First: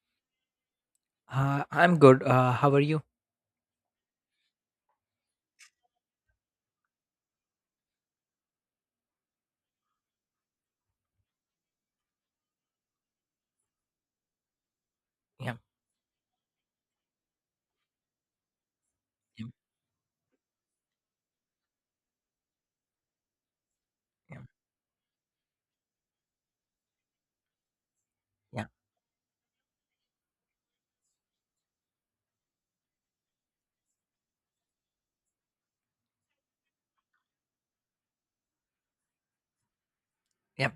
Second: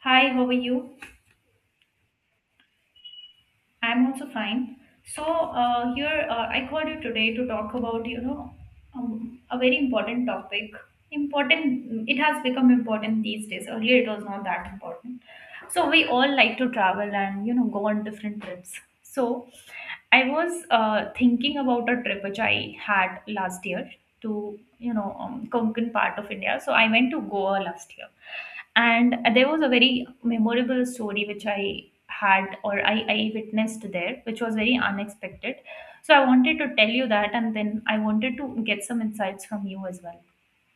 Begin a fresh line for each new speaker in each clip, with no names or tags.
Hi, how are you?
I'm good. How are you?
I'm also fine. So here I called you today to talk about a very important topic. Important, it has become important these days. Earlier, it was not that important.
Yeah,
So we all like to travel and go on different trips. So
yeah,
I was thinking about a trip which I had last year
yeah,
to Konkan part of India. So I went to Goa last year,
yeah,
and there was a very memorable story which I had or I witnessed there, which was very unexpected. So I wanted to tell you that, and then I wanted to get some insights from you as well.
yeah.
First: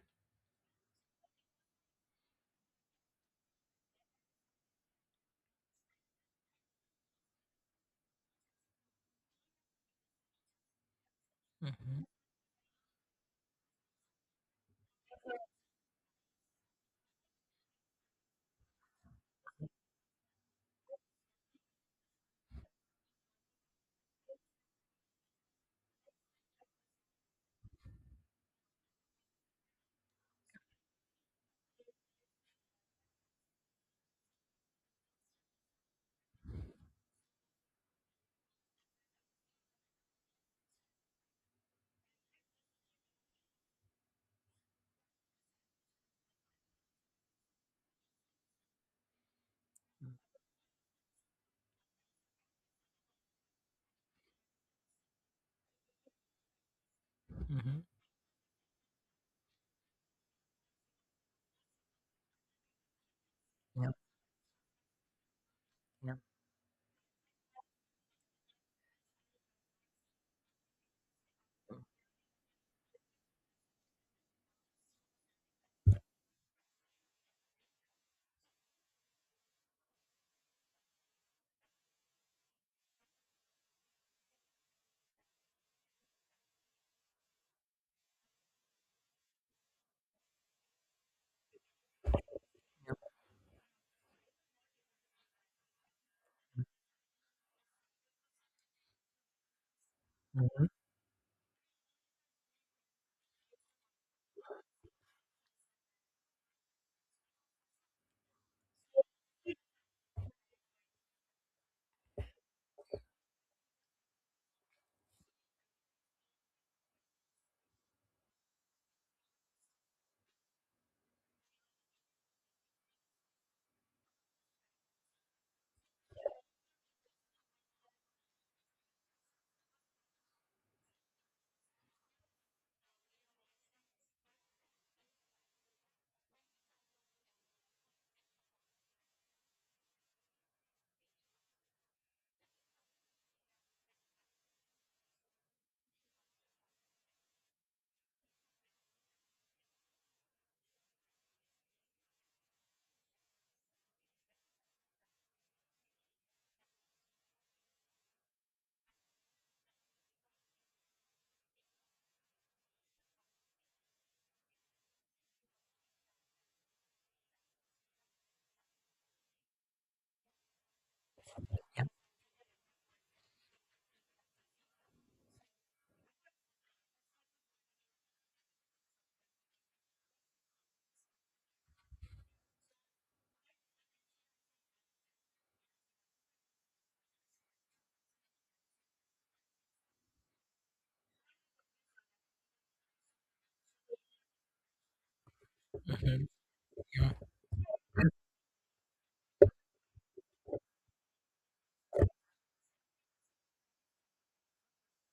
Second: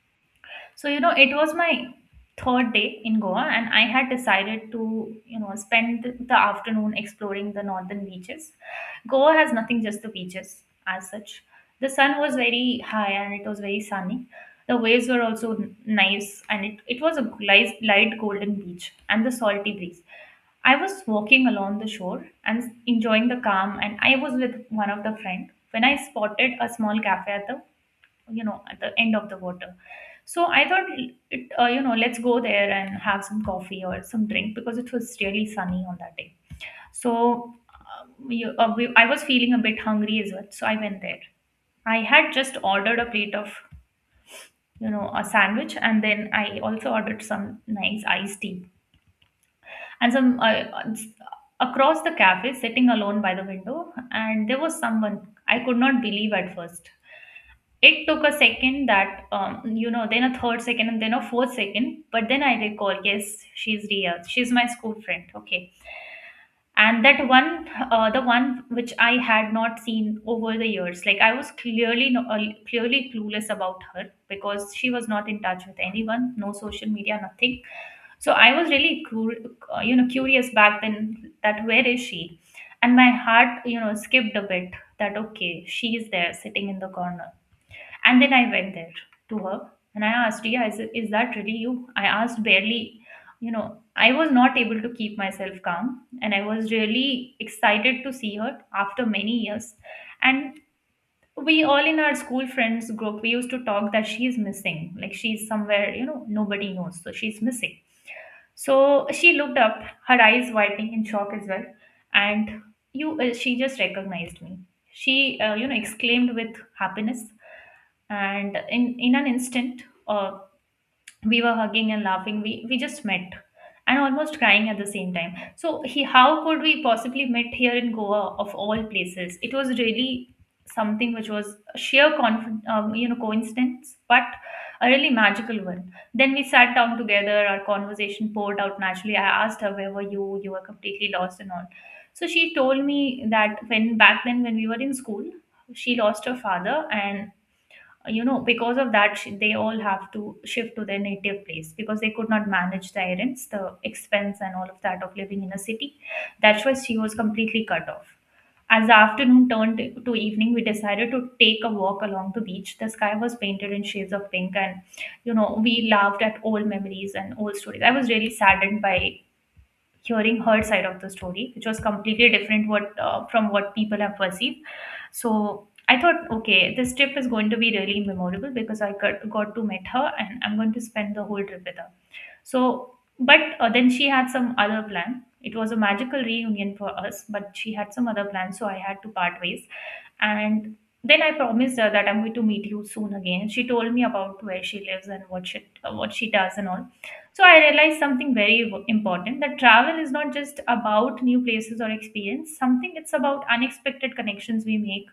So, it was my third day in Goa, and I had decided to spend the afternoon exploring the northern beaches. Goa has nothing, just the beaches as such. The
Mm-hmm.
sun was very high and it was very sunny. The waves were also nice, and it was a light, light golden beach and the salty breeze. I was walking along the shore and enjoying the calm, and I was with one of the friend when I spotted a small cafe at the you know at the end of the water. So I thought, it you know let's go there and have some coffee or some drink because it was really sunny on that day. So I was feeling a bit hungry as well, so I went there. I had just ordered a plate of a sandwich, and then I also ordered some nice iced tea and
Mm-hmm.
some uh, across the cafe sitting alone by the window, and there was someone I could not believe at first.
Mm-hmm,
It took a second, that then a third second, and then a fourth second, but then I recall, yes, she's
yeah,
Ria. She's my school friend, okay.
yeah,
And that one the one which I had not seen over the years, like I was clearly no, clearly clueless about her because she was not in touch with anyone, no social media, nothing. So I was really curious back then, that where is she. And my heart skipped a bit, that okay, she is there sitting in the corner. And then I went there to her and I asked, yeah, is that really you? I asked
yeah.
barely, I was not able to keep myself calm, and I was really excited to see her after many years. And
Mm-hmm.
we all in our school friends group, we used to talk that she is missing, like she's somewhere, nobody knows. So she's missing. So she looked up, her eyes widening in shock as well. And she just recognized me. She, exclaimed with happiness, and in an instant, uh, we were hugging and laughing. We just met and almost crying at the same time. So he how could we possibly met here in Goa of all places? It was really something which was a sheer coincidence, but a really magical one. Then we sat down together, our conversation poured out naturally. I asked her, where were you? You were completely lost and all. So she told me that when back then when we were in school, she lost her father. And because of that, they all have to shift to their native place because they could not manage the errands, the expense, and all of that of living in a city. That's why she was completely cut off. As the afternoon turned to evening, we decided to take a walk along the beach. The sky was painted in shades of pink, and we laughed at old memories and old stories. I was really saddened by hearing her side of the story, which was
Yeah,
completely different what from what people have perceived. So I thought, okay, this trip is going to be really memorable because I got to meet her and I'm going to spend the whole trip with her. So, but then she had some other plan. It was a magical reunion for us, but she had some other plans, so I had to part ways. And then I promised her that I'm going to meet you soon again. She told me about where she lives and what she uh, what
mm-hmm.
she does and
Yeah,
all.
yeah,
So I realized something very important, that travel is not just about new places or experience. Something it's about unexpected connections we make,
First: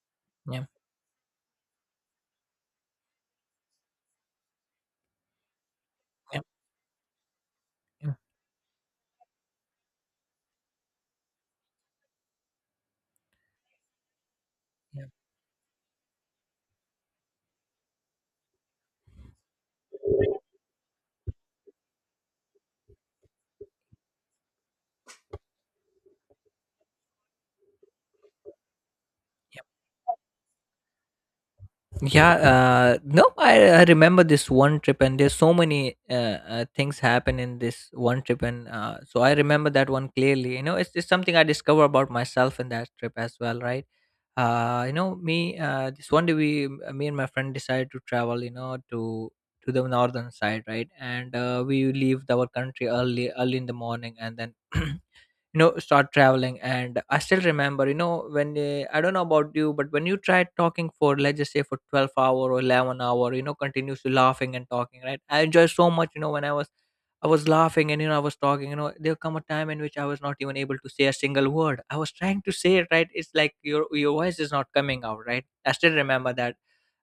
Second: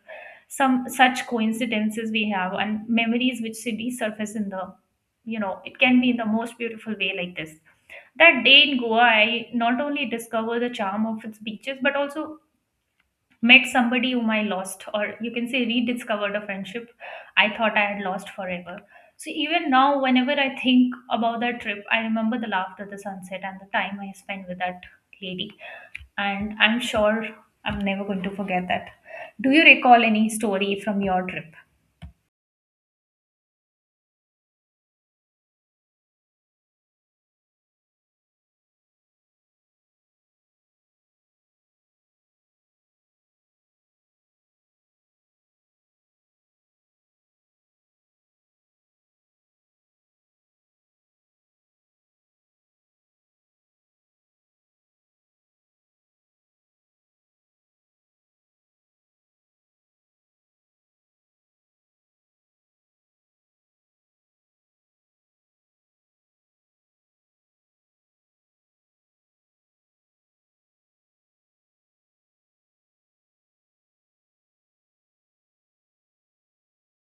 yeah,
some such coincidences we have, and memories which resurface in the, you know, it can be in the
yeah,
most beautiful way like this.
yeah.
That day in Goa, I not only discovered the charm of its beaches, but also met somebody whom I lost,
Yeah,
or you can say rediscovered a friendship I thought I had lost forever. So even now, whenever I think about that trip, I remember the laughter, the sunset, and the time I spent with that lady. And I'm sure I'm never going to forget that. Do you recall any story from your trip?
yeah, no, I remember this one trip, and there's so many things happen in this one trip, and so I remember that one clearly. You know, it's something I discover about myself in that trip as well, right? You know, me this one day we me and my friend decided to travel, you know, to the northern side, right? And we leave our country early in the morning, and then you know, start traveling. And I still remember, you know, when I don't know about you, but when you try talking for, let's just say, for 12 hour or 11 hour, you know, continuously laughing and talking, right? I enjoy so much, you know, when I was laughing and, you know, I was talking. You know, there come a time in which I was not even able to say a single word. I was trying to say it, right? It's like your voice is not coming out, right? I still remember that,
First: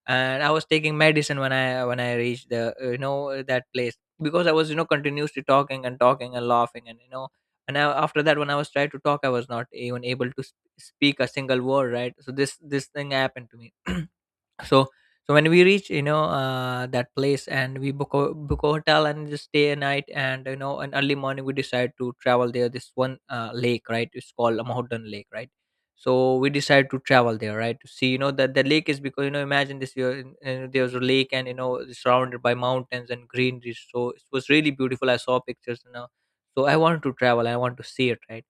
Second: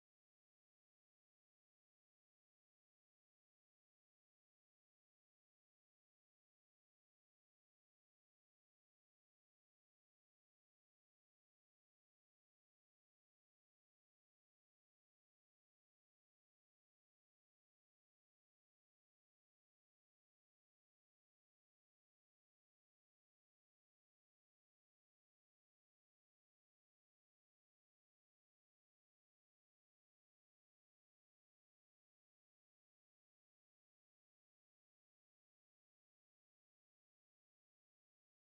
and I was taking medicine when I reached the you know, that place, because I was, you know, continuously talking and talking and laughing and you know. And I, after that, when I was trying to talk, I was not even able to speak a single word, right? So this thing happened to me. so so when we reach, you know, that place, and we book a hotel and just stay a night. And, you know, an early morning we decide to travel there, this one lake, right? It's called Mountain Lake, right? So we decide to travel there, right, to see, you know, that the lake is, because, you know, imagine this, there's a lake, and, you know, it's surrounded by mountains and greenery, so it was really beautiful. I saw pictures, you know. So I wanted to travel, I want to see it, right?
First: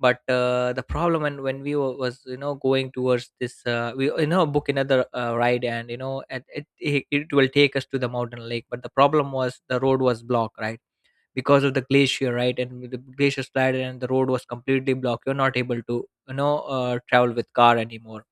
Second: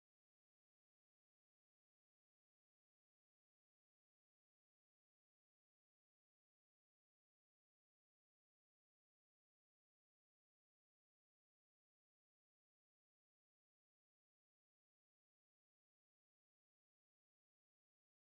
But the problem when we were, was, you know, going towards this, we, you know, book another ride, and, you know, and it will take us to the mountain lake. But the problem was the road was blocked, right? Because of the glacier, right, and with the glacier slide, and the road was completely blocked. You're not able to, you know, travel with car anymore.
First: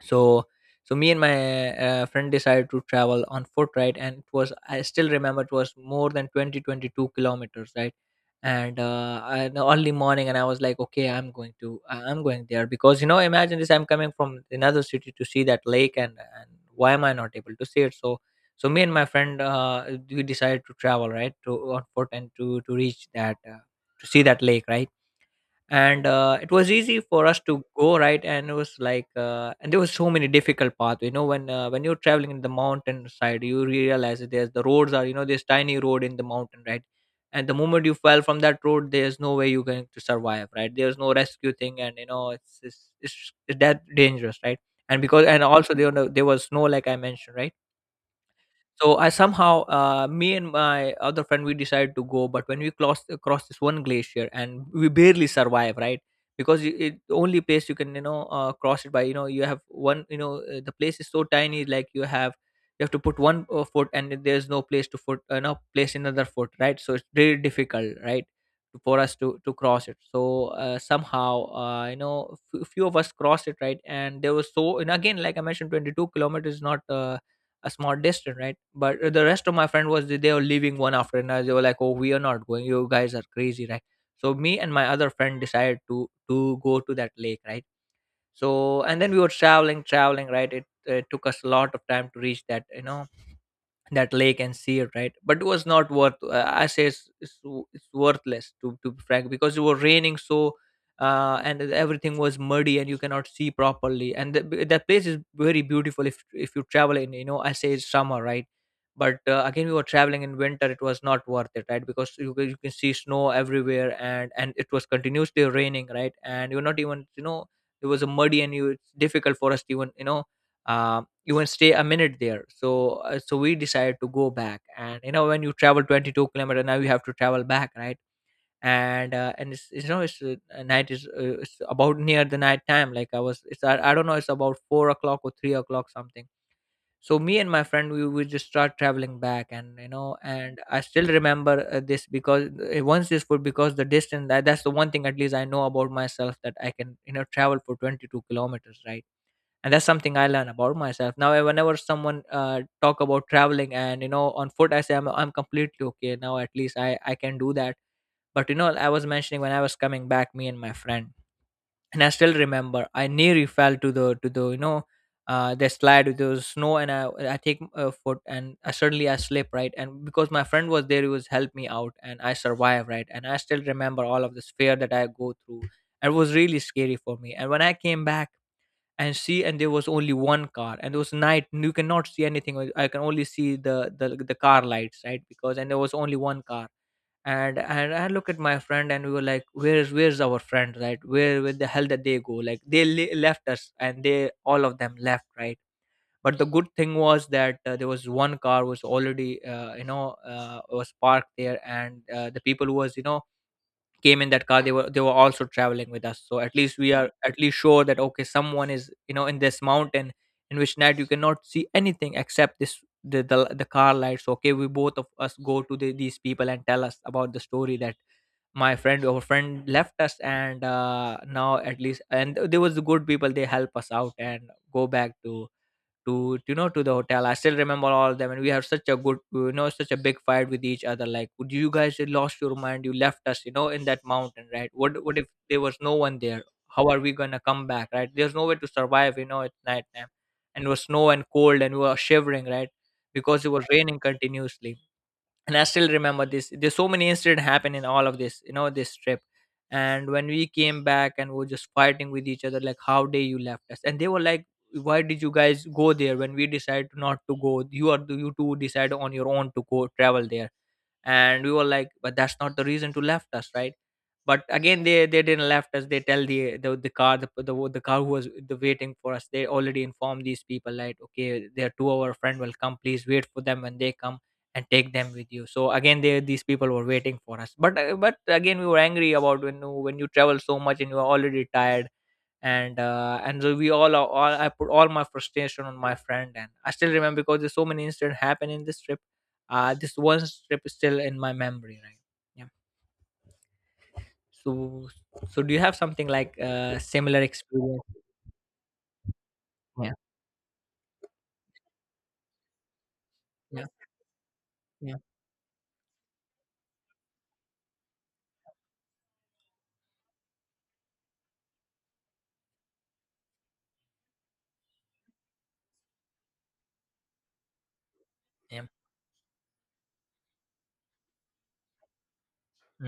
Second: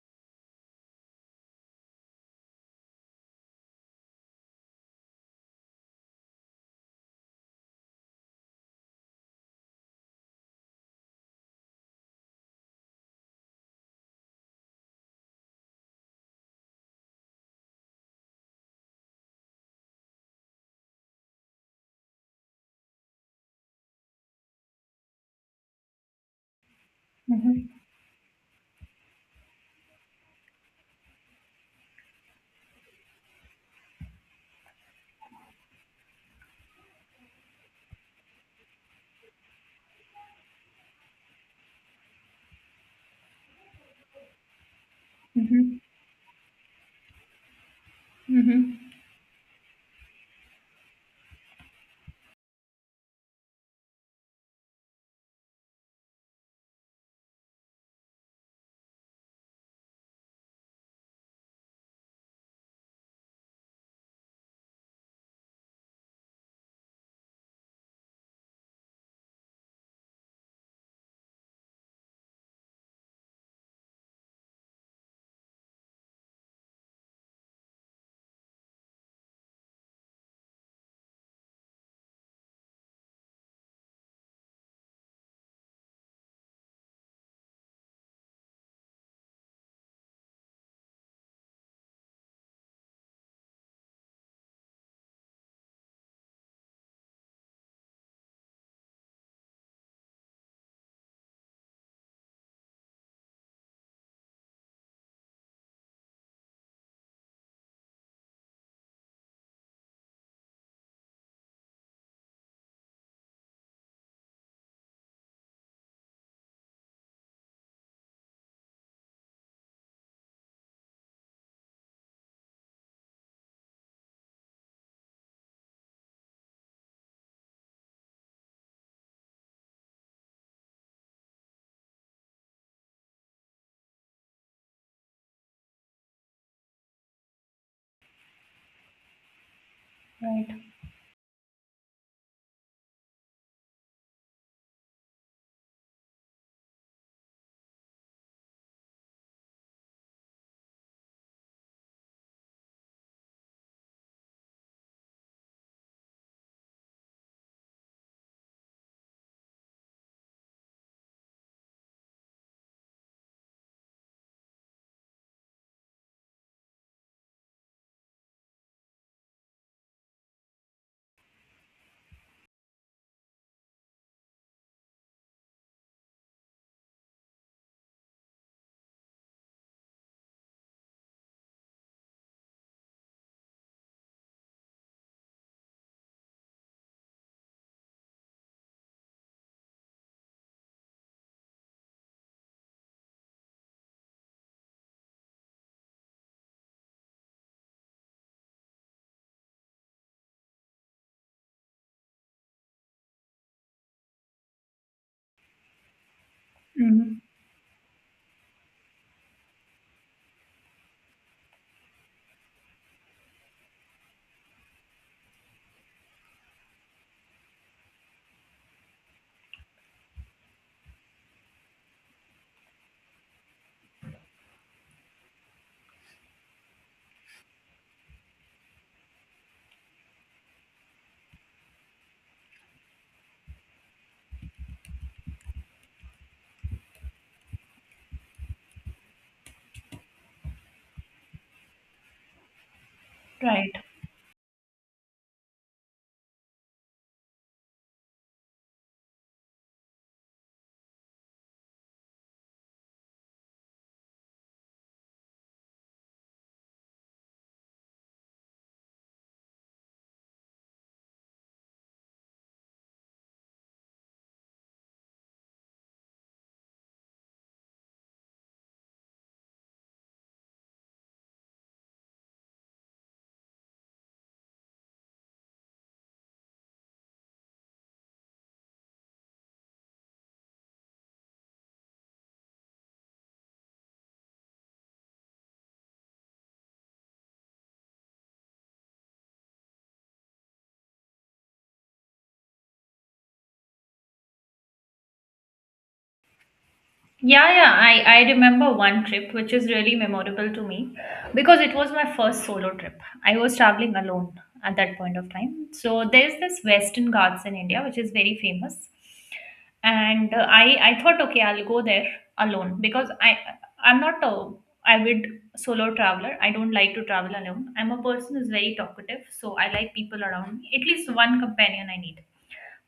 So me and my friend decided to travel on foot, right? And it was, I still remember, it was more than 22 kilometers, right? And in the early morning, and I was like, okay, I'm going there, because, you know, imagine this, I'm coming from another city to see that lake. And why am I not able to see it? So, so me and my friend, we decided to travel, right, to on foot, and to reach that, to see that lake, right? And it was easy for us to
Mm-hmm.
go, right? And it was like, and there was so many difficult paths, you know, when you're traveling in the mountain side, you realize that there's, the roads are, you know, this tiny road in the mountain, right? And the moment you fell from that road, there's no way you're going to survive, right? There's no rescue thing, and, you know, it's that dangerous, right? And because, and also
Mm-hmm.
there, were no- there was snow, like I mentioned, right? So
Mm-hmm.
I somehow, me and my other friend, we decided to go. But when we crossed across this one glacier, and we barely survive, right? Because it, the only place you can, you know, cross it by, you know, you have one, you know, the place is so tiny. Like you have to put one foot, and then there's no place to foot, no place another foot, right? So it's very difficult, right, for us to cross it. So somehow, you know, few of us crossed it, right? And there was so, and again, like I mentioned, 22 kilometers is not a small distance, right? But the rest of my friend was, they were leaving one after another. They were like, "Oh, we are not going. You guys are crazy, right?" So me and my other friend decided to go to that lake, right? So and then we were traveling, traveling, right? It took us a lot of time to reach that, you know, that lake and see it, right? But it was not worth, I say it's worthless, to be frank, because it was raining. So, and everything was muddy and you cannot see properly. And that place is very beautiful if you travel in, you know, I say it's summer, right? But again we were traveling in winter. It was not worth it, right? Because you can see snow everywhere. And it was continuously raining, right? And you're not even, you know, it was a muddy, and you, it's difficult for us to even, you know, even stay a minute there. So we decided to go back. And, you know, when you travel 22 kilometer, now you have to travel back, right? And, and it's you know, it's night is, it's about near the night time. Like I was, I don't know, it's about 4 o'clock or 3 o'clock, something. So me and my friend, we would just start traveling back. And, you know, and
Right.
I still remember this, because once this food, because the distance, that's the one thing at least I know about myself, that I can, you know, travel for 22 kilometers, right? And that's something I learn about myself now. Whenever someone talk about traveling and, you know, on foot, I say, I'm completely okay now. At least I can do that. But you know, I was mentioning, when I was coming back, me and my friend, and I still remember I nearly fell to the to the, you know, the slide with the snow. And I take a foot, and I suddenly I slip, right? And because my friend was there, he was helped me out, and I survived, right? And I still remember all of this fear that I go through. It was really scary for me. And when I came back, and see, and there was only one car, and it was night and you cannot see anything. I can only see the car lights, right? Because, and there was only one car. And I look at my friend, and we were like, where's our friend, right? Where the hell did they go? Like they left us, and they, all of them left, right? But the good thing was that, there was one car was already, you know, was parked there. And the people who was, you know, came in that car, they were also traveling with us. So at least we are,
Mm-hmm.
at least sure that, okay, someone is, you know, in this mountain, in which night you cannot see anything except this, the car lights. Okay, we, both of us, go to these people and tell us about the story, that my friend our friend left us. And now, at least, and there was the good people, they help us out, and go back to, you know, to the hotel. I still remember all of them. And we have such a good, you know, such a big fight with each other, like, "Would you guys lost your mind? You left us, you know, in that mountain, right? What if there was no one there? How are we gonna come back, right? There's no way to survive, you know, at night time. And it was snow and cold, and we were shivering, right? Because it was
Right.
raining continuously. And I still remember this. There's so many incidents happen in all of this, you know, this trip. And when we came back, and we were just fighting with each other, like, how dare you left us. And they were like, why did you guys go there when we decided not to go? You are, you two decide on your own to go travel there. And we were like, but that's not the reason to left us, right? But again, they didn't left us. They tell the car the, the car who was the waiting for us. They already informed these people, like, "Okay, their two our friend will come, please wait for them when they come and take them with you." So again, they these people were waiting for us, but again we were angry about when you travel so much and you are already tired. And so we all I put all my frustration on my friend, and I still remember because there's so many incidents happened in this trip. This one trip is still in my memory, right? Yeah. So so do you have something like similar
Yeah, yeah,
experience?
I remember one trip which is
Yeah.
really memorable to me because it was my first solo trip. I was
Yeah.
traveling alone at that
Yeah.
point of time. So there's this Western Ghats in India which is very famous. And I thought, okay, I'll go there alone, because I'm not a avid solo traveler. I don't like to travel alone. I'm a person who's
Yeah.
very talkative, so I like people around me. At least one companion I need.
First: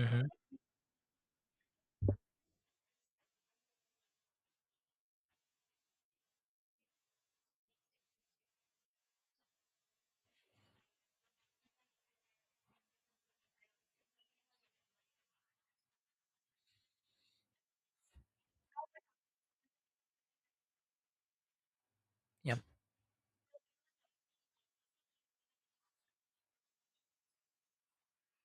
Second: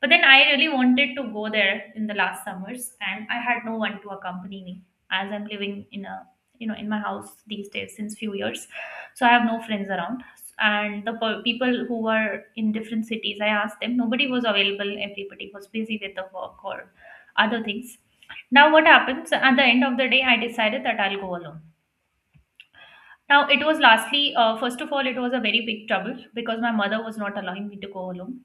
But then I really wanted to go there in the last summers, and I had no one to accompany me, as I'm living in a you know in my house these days since few years, so I have no friends around. And the people who were in different cities, I asked them, nobody was available. Everybody was busy with the work or other things. Now what happens at the end of the day? I decided that I'll go alone.
Yeah.
Now it was lastly, first of all, it was a very big trouble because my mother was not allowing me to go alone.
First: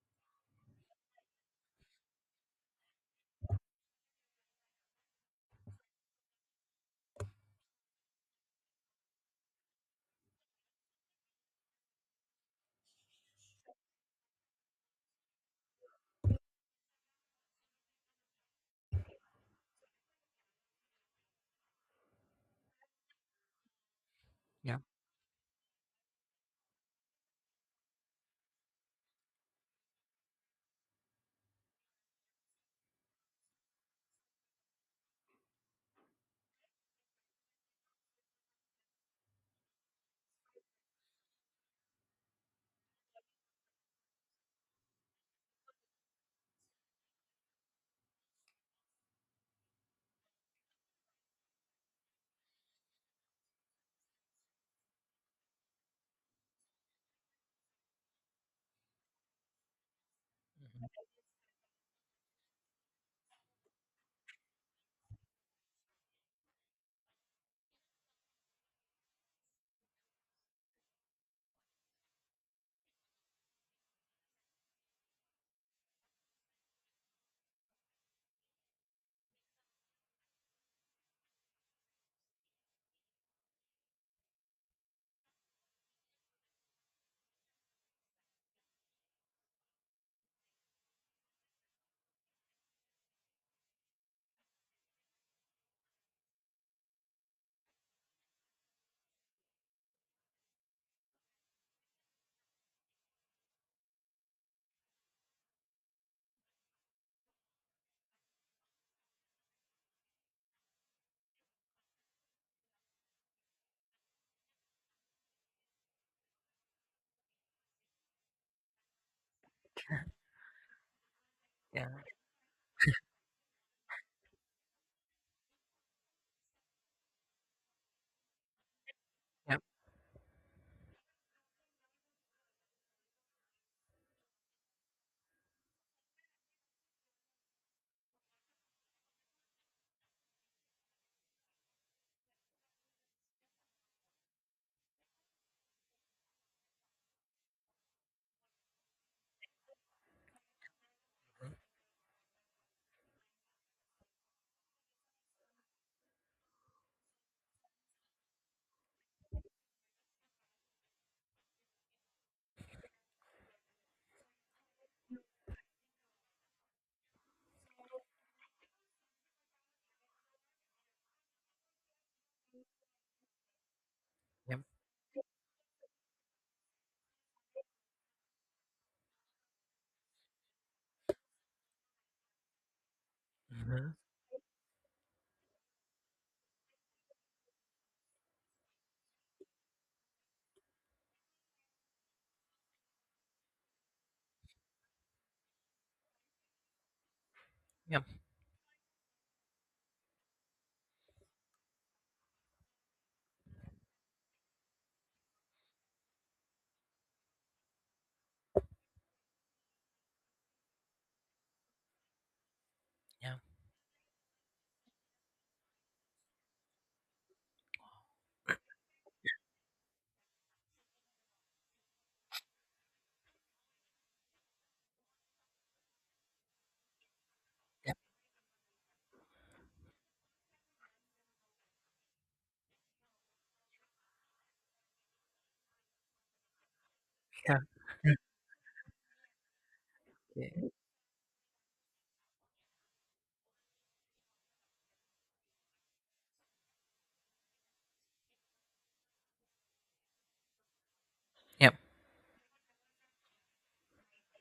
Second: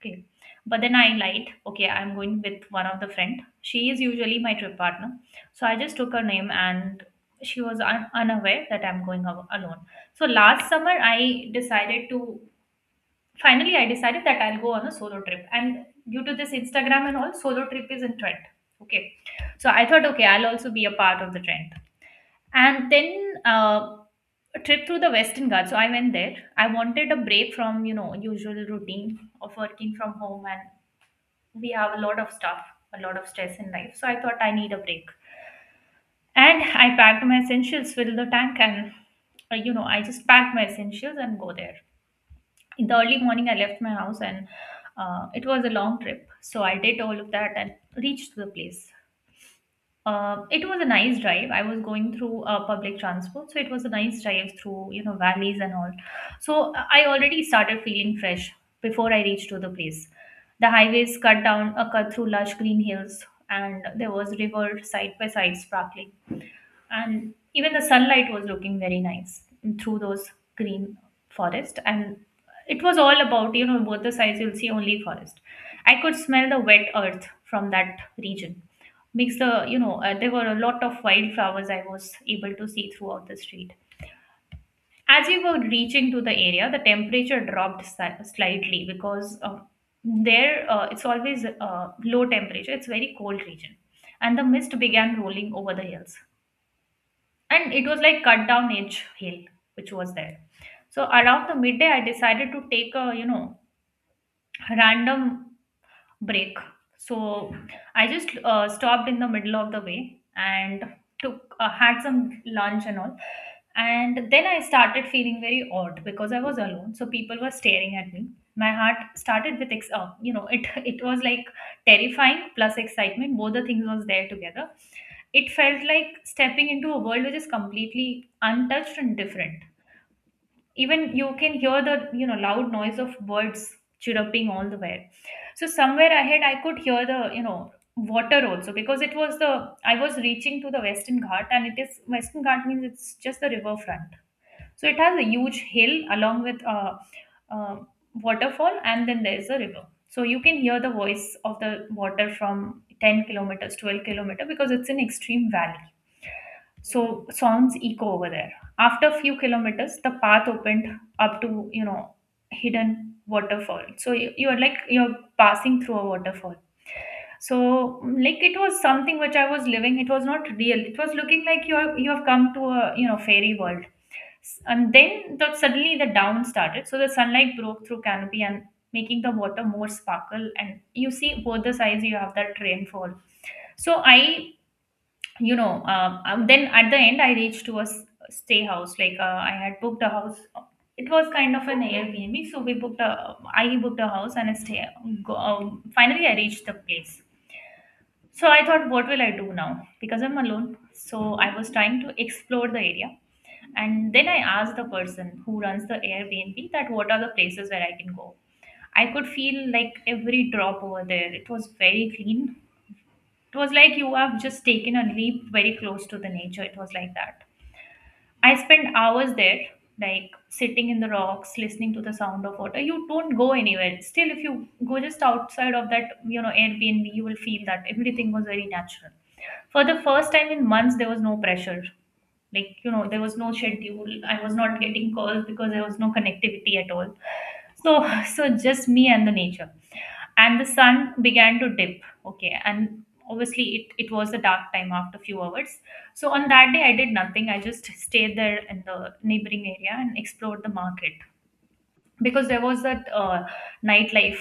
Okay. But then I lied. Okay, I'm going with one of the friend. She is usually my trip partner. So I just took her name, and she was unaware that I'm going alone. So last summer, I decided to finally I decided that I'll go on a solo trip. And due to this Instagram and all, solo trip is in trend. Okay. So I thought, okay, I'll also be a part of the trend. And then a
Yeah.
trip through the Western Ghats. So I went there. I wanted a break from, usual routine of working from home, and we have a lot of stuff, a lot of stress in life. So I thought I need a break. And I packed my essentials, filled the tank, and I just packed my essentials and go there. In the early morning, I left my house, and it was a long trip. So I did all of that and reached the place. It was a nice drive. I was going through public transport, so it was a nice drive through, valleys and all. So I already started feeling fresh before I reached to the place. The highways cut through lush green hills, and there was river side by side sparkling, and even the sunlight was looking very nice through those green forest. And it was all about both the sides, you'll see only forest. I could smell the wet earth from that region. Mix the you know There were a lot of wildflowers I was able to see throughout the street. As we were reaching to the area, the temperature dropped slightly, because there it's always low temperature, it's very cold region, and the mist began rolling over the hills. And it was like cut down edge hill which was there. So around the midday, I decided to take a random break. So I just stopped in the middle of the way and took had some lunch and all. And then I started feeling very odd because I was alone, so people were staring at me. My heart started with it it was like
Yeah.
terrifying plus excitement. Both the things was there together. It felt like stepping into a world which is completely untouched and
Yeah.
different. Even you can hear the loud noise of birds chirruping all the way, so somewhere ahead, I could hear the water also because I was reaching to the Western Ghat, and Western Ghat means it's just the riverfront. So it has a huge hill along with a waterfall, and then there's a river. So you can hear the voice of the water from 10 kilometers, 12 kilometer, because it's an extreme valley. So sounds echo over there. After a few kilometers, the path opened up to hidden waterfall. So you are like you're passing through a waterfall. So like it was something which I was living. It was not real. It was looking like you have come to a fairy world.
Yeah.
And then suddenly the down started. So the sunlight broke through canopy and making the water more sparkle. And you see both the sides. You have that rainfall.
Mm-hmm.
So then at the end, I reached to a stay house. Like, I had booked a house. It was kind of an Airbnb, so we booked a. I booked a house and a stay. Finally, I reached the place.
Yeah.
So I thought, what will I do now? Because I'm alone. So I was trying to explore the area, and then I asked the person who runs the Airbnb that what are the places where I can go. I could feel like every drop over there. It was very clean.
Yeah.
It was like you have just taken a leap very close to the nature. It was like that. I spent hours there, like sitting in the rocks, listening to the sound of water. You don't go anywhere. Still, if you go just outside of that Airbnb, you will feel that
Yeah.
everything was very natural. For the first time in months, there was no pressure, there was no schedule. I was not getting calls because there was no connectivity at all,
Yeah.
so so just me and the nature. And the
Yeah.
sun began to dip, okay, and obviously it was the dark time after few hours. So on that day I did nothing. I just stayed there in the neighboring area and explored the market,
Yeah.
because there was that nightlife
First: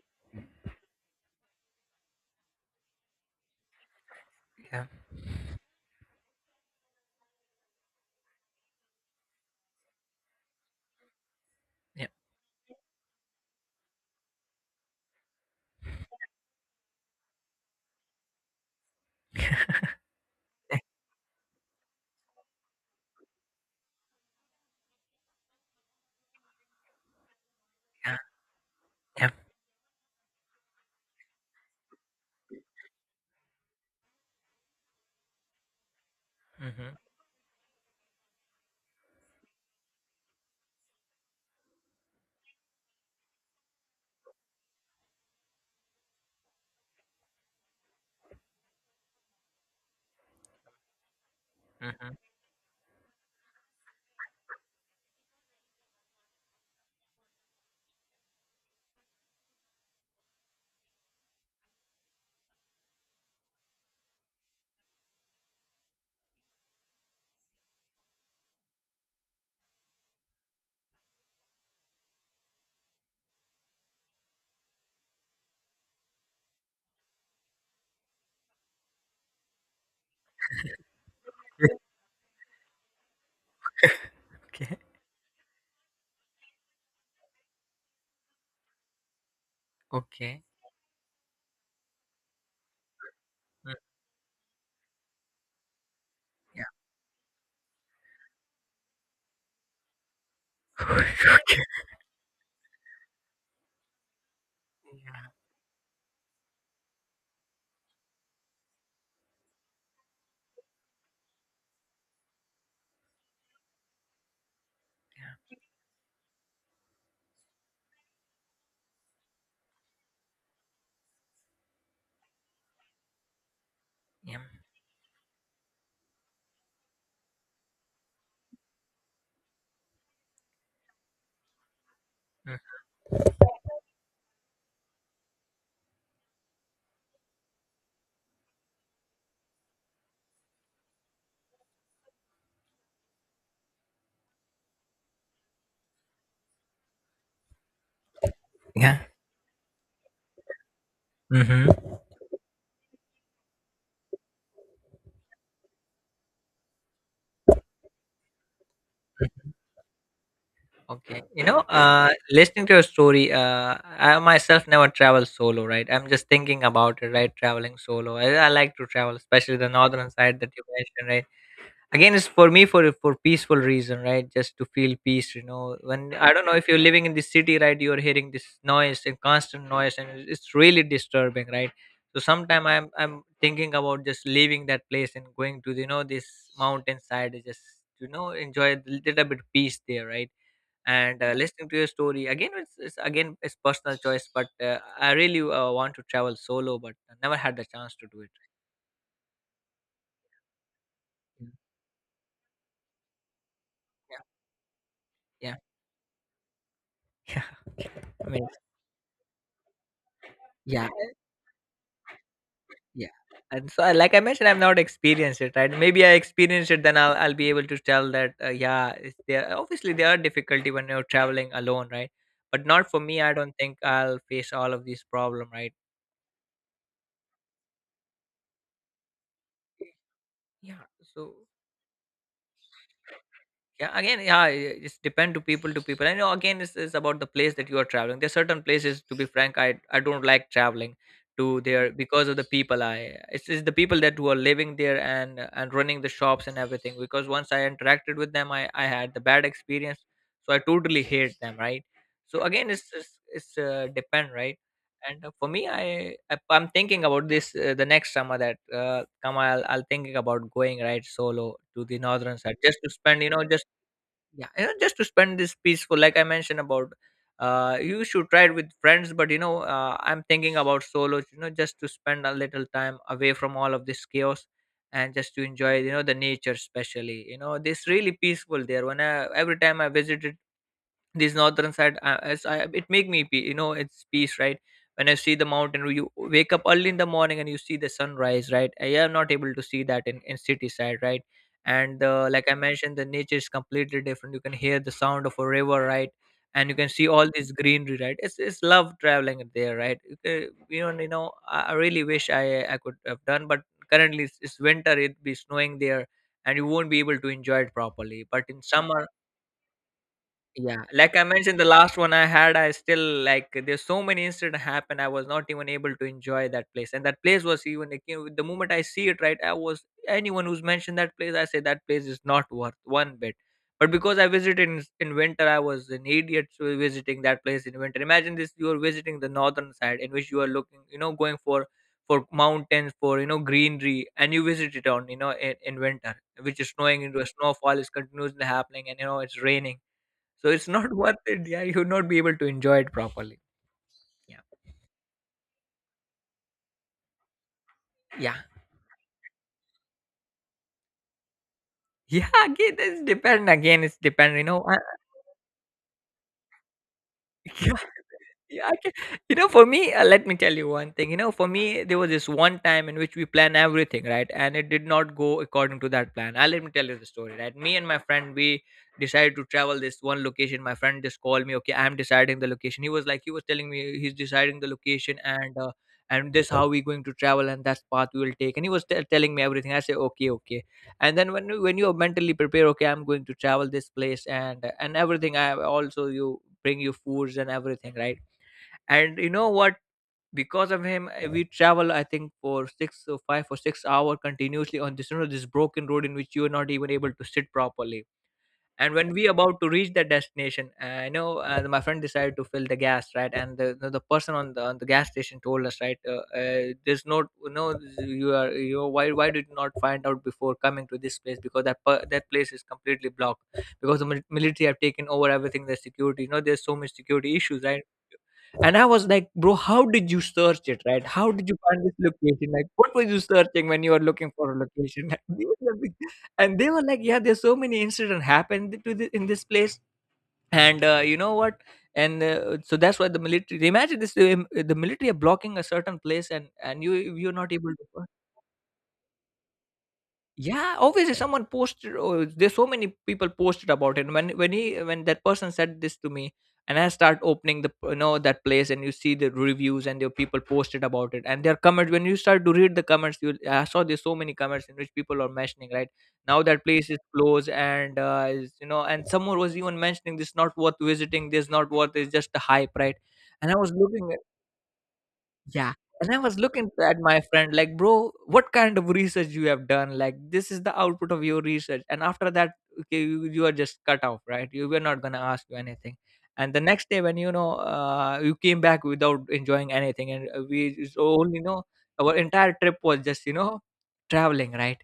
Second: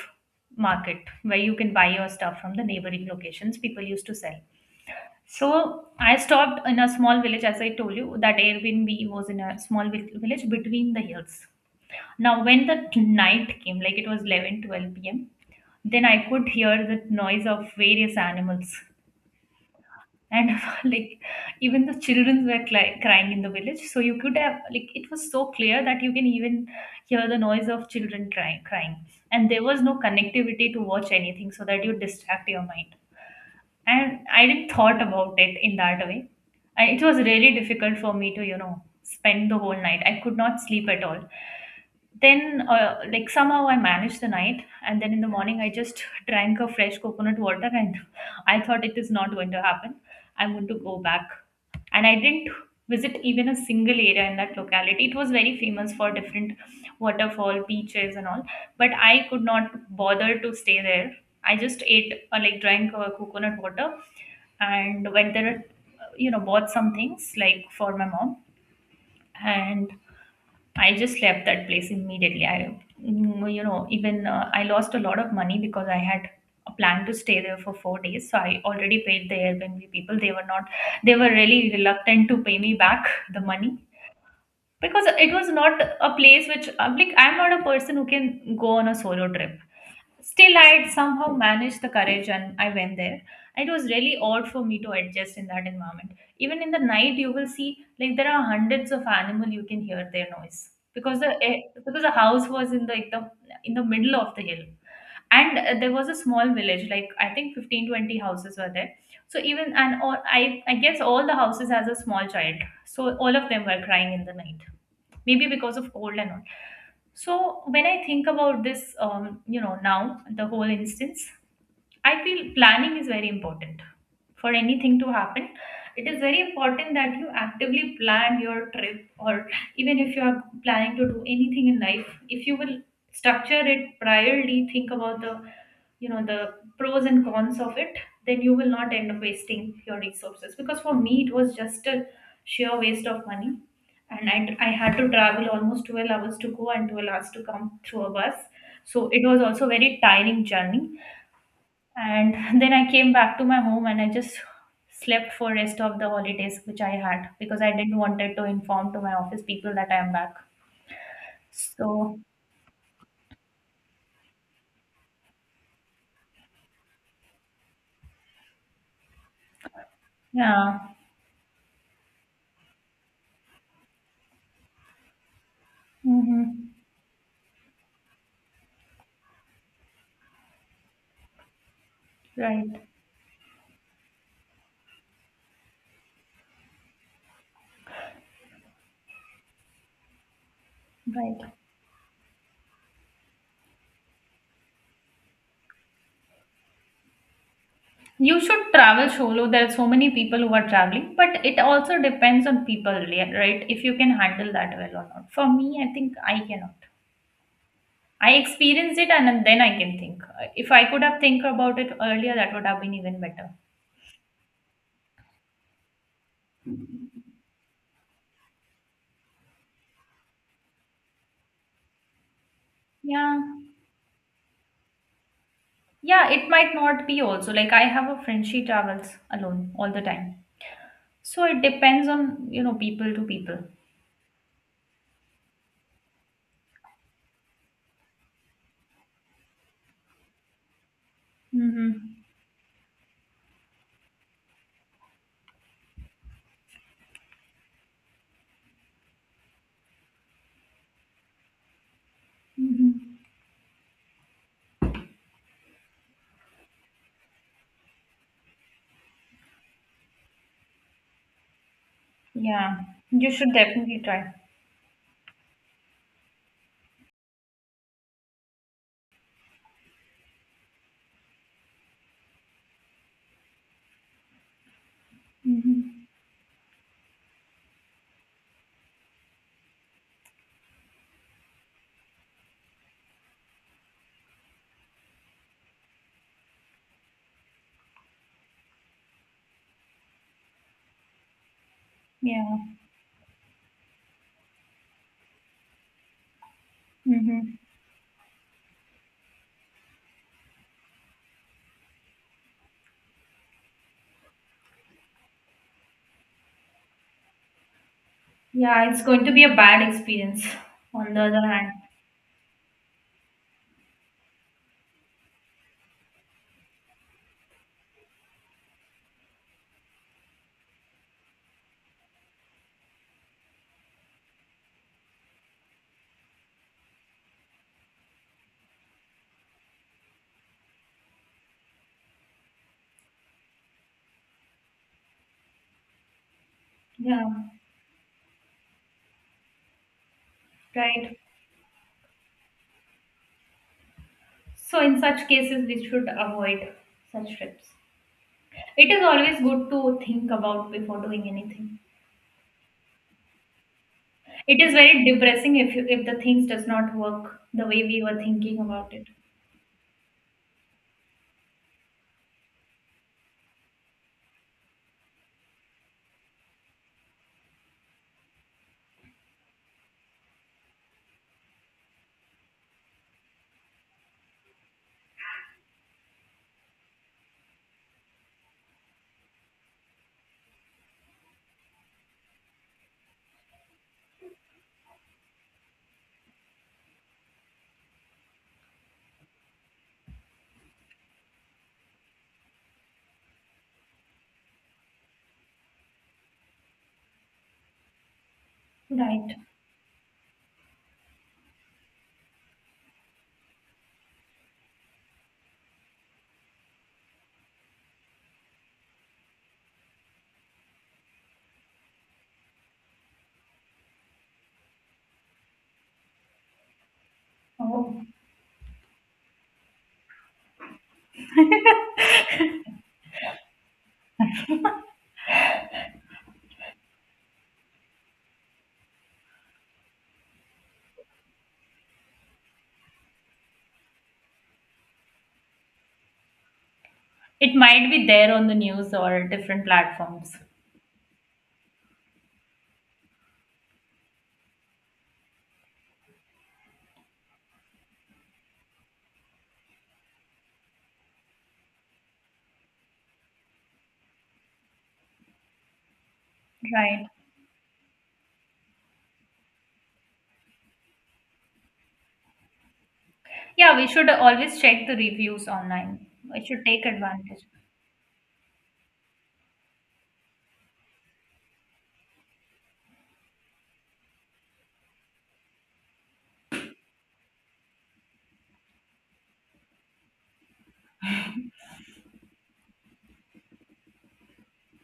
market where you can buy your stuff from the neighboring locations people used to sell.
Yeah.
So I stopped in a small village, as I told you, that Airbnb was in a small village between the hills.
Yeah. Yeah.
Now, when the night came, like it was 11, 12 p.m., then I could hear the noise of various animals. And like even the children were crying in the village. So you could have, like, it was so clear that you can even hear the noise of
Yeah.
children crying, crying.
Yeah.
And there was no connectivity to watch anything so that you distract your mind, and I didn't thought about it in that way.
Mm-hmm.
It was really difficult for me to spend the whole night. I could not sleep at all. Then, like somehow I managed the night, and then in the morning I just drank a fresh coconut water. And I thought it is not going to happen. I'm going to go back. And I
Mm-hmm.
didn't visit even a single area in that locality. It was very famous for different waterfall beaches and all, but I could not bother to stay there. I just ate, or like drank a coconut water, and went there, bought some things like for my mom. And I just left that place immediately. I, mm, you know, Even, I lost a lot of money because I had a plan to stay there for 4 days. So I already paid the Airbnb people. They were not, they were really reluctant to pay me back the money,
Okay.
because it was not a place which I'm like, I'm not a person who can go on a solo trip.
Okay.
Still, I had somehow managed the courage and I went there. It
Mm.
was really odd for me to adjust in that environment. Even
Yeah.
in the night, you will see like there are hundreds of animal. You can hear their noise because
Okay.
because the house was in the middle of the hill,
Yeah.
and there was a small village, like I think 15-20 houses were there. So even and all, I guess all the houses has a small child. So all of them were crying in the night, maybe
Yeah.
because of cold and all. So when I think about this, now the whole instance, I feel planning is very important
Yeah.
for anything to happen. It is very important that you actively plan your trip, or even if you are planning to do anything in life, if you
Mm.
will structure it priorly, think about the you know the pros and cons of it. Then you will not end up wasting your resources, because for me it was just a sheer waste of money. And I had to travel almost 12 hours to go and 12 hours to come through a bus,
Yeah.
so it was also very tiring journey.
Mhm.
And then I came back to my home, and I just slept for rest of the holidays which I had, because I didn't wanted to inform to my office people that I am back.
Okay, you know,
So
listening to your story, I myself never travel solo, right? I'm just thinking about it, right? Traveling solo. I like to travel, especially the northern side that you
yeah.
mentioned, right? Again, it's for me for peaceful reason, right? Just to feel peace, you know. When, I don't know if
Mm-hmm.
you're living in the city, right, you're hearing this noise and constant noise, and it's really disturbing, right? So sometime
Right.
I'm thinking about just leaving that place and going to, you know, this mountainside, and just, you know, enjoy a little bit peace there, right? And
Right.
listening to your story again, it's again, it's personal choice, but I really want to travel solo, but I never had the chance to do it.
You should travel solo. There are so many people who are traveling, but it also depends on people, right? If you can
Yeah.
handle that well or not. For
Yeah.
me, I think I cannot.
Yeah. I
I
mean,
experienced it and then I can think. If I
yeah,
could have think about it earlier, that would have been
yeah.
even better.
And so, I- like I mentioned, I've not experienced it, right? Maybe I experience it, then I'll be able to tell that, yeah, it's there. Obviously, there are difficulty when you're traveling alone, right? But not for me. I
Yeah.
don't think I'll face all of these problem, right?
Yeah, it might not be also. Like I have a friend, she travels alone all the time.
Yeah. So
So it depends on, people to people.
yeah, again, yeah, I- it's depend to people to people. And you know, again, it's about the place that you are traveling. There are certain places, to be frank, I don't like traveling to there
Mm-hmm.
because of the people, I— it's the people that who are living there and running the shops and everything, because once I interacted with them, I had the bad experience. So I totally hate them, right? So again, it's it's,
Mm-hmm.
it's depend, right? And for me, I'm thinking about this the next summer that come, I'll thinking about going, right, solo to the northern side, just
Yeah.
to spend,
You
you know,
should
just,
definitely try.
yeah, you know, just to spend this peaceful, like I mentioned about, you should try it with friends, but you know, I'm thinking about solo, you know, just to spend a little time away from all of this chaos and just to enjoy, you know,
Mm-hmm.
the nature, especially, you know, this really peaceful there. When I, every time I visited this northern side, as I, it make me pe- you know, it's peace, right? When I see the mountain, you wake up early in the morning and you see the sunrise, right? I am not able to see that in city side, right? And like I
Yeah.
mentioned, the nature is completely different. You can hear the sound of a river, right? And you can see all this
Mm-hmm.
greenery, right? It's love traveling there, right? You ca- you know, you know, I— I really wish I— I could have done, but currently, it's winter, it be snowing there, and you won't be able to enjoy it properly, but in
Yeah, it's
summer,
going to be a bad experience
yeah,
on
like
the
I
other
mentioned, the
hand.
last one I had, I still like. There's so many incident happened. I was not even able to enjoy that place, and that place was even like, you know, the moment I see it, right? I was anyone who's mentioned that place, I say that place is not worth one bit. But because I visited in winter, I was an idiot to visiting that place in winter. Imagine this: you are visiting the northern side, in which you are looking, you know, going for mountains, for, you know, greenery, and you visit it on, you know, in winter, which is snowing into
Yeah,
a snowfall is continuously happening, and you know it's raining, so it's not
right.
worth it. Yeah, you would not be able to enjoy it properly. Yeah,
So, in such cases, we should avoid such trips.
yeah,
It is always good to think about before doing anything.
yeah. Again, it's depend. Again, it's depend. You
It
know,
is very depressing if the things does not work the way we were thinking
yeah, yeah, I
about
can,
it.
you know, for me, let me tell you one thing. You know, for me, there was this one time in which we planned everything, right? And it did not go according to that plan. I— let me tell you the story, right? Me and my friend, we decided to travel this one location. My friend just called me, okay, I'm deciding the location. He was like, he was telling me he's deciding the location and this how we going to travel and that's path we will take. And he was t- telling me everything. I say, okay, okay. And then when you mentally prepare, okay, I'm going to travel this place and everything, I also you bring you foods and everything, right? And you know what, because of him, we travel, I think, for 6 or 5 or 6 hour continuously on this, you know, this broken road, in which you are not even able to sit properly. And when we
Right.
about to reach that destination, I know, my friend decided to fill the gas, right? And the person on the gas station told us, right, there's no no, you are you are- why did you not find out before coming to this place? Because that per, that place is completely blocked because the mil- military have taken over everything, the security, you know, there's so much security issues, right?
Oh,
And I was like, bro, how did you search it, right? How did you find this location? Like, what were you searching when you were looking for a location? And they were like, yeah, there's so many incident happened to the, in this place. And you know what, and so that's why the military, imagine this, the military are blocking a certain place, and you, you're not
it
able
might
to,
be there on the news or different platforms.
yeah, obviously someone posted. Oh, there's so many people posted about it. When he when that person said this to me, and I start opening the, you know, that place, and you see the reviews and the people posted about it, and their comments. When you start to read the comments, you— I saw there's so many comments in which people are mentioning, right, now that place is
Right.
closed, and is, you know, and someone was even mentioning this not worth visiting. This not worth. It's just a hype, right? And I was
Yeah, we should
looking,
always check the reviews
yeah.
online.
And I was
We should
looking
take
at my
advantage.
friend like, bro, what kind of research you have done? Like, this is the output of your research. And after that, okay, you are just cut off, right? You were not gonna ask you anything. And the next day, when, you know, you came back without enjoying anything, and we so only know our entire trip was just, you know, traveling, right?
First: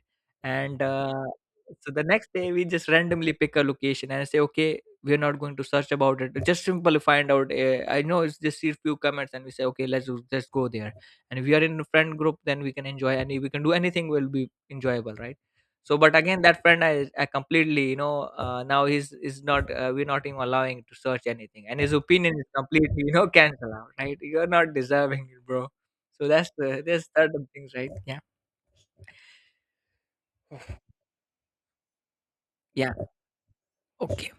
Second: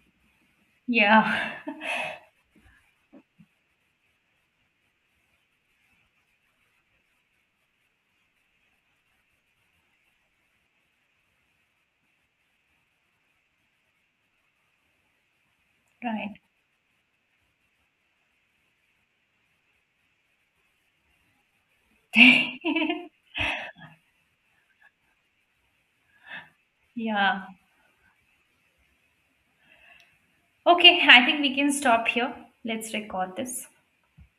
And
Yeah.
so the next day, we just randomly pick a location and say, okay, we are not going to search about it, just simply find out, I know, it's just see few comments and we say, okay, let's do- let's go there. And if we are in a friend group, then we can enjoy and we can do anything will be enjoyable, right? So but again, that friend, I completely, you know, now he's is not we're not even allowing to search anything, and his opinion is
Right.
completely you know, cancel out, right? You're not deserving it, bro. So that's the there's
Yeah.
certain things, right? Yeah.
Okay, I think we can stop here.
Yeah.
Let's record this.
Okay.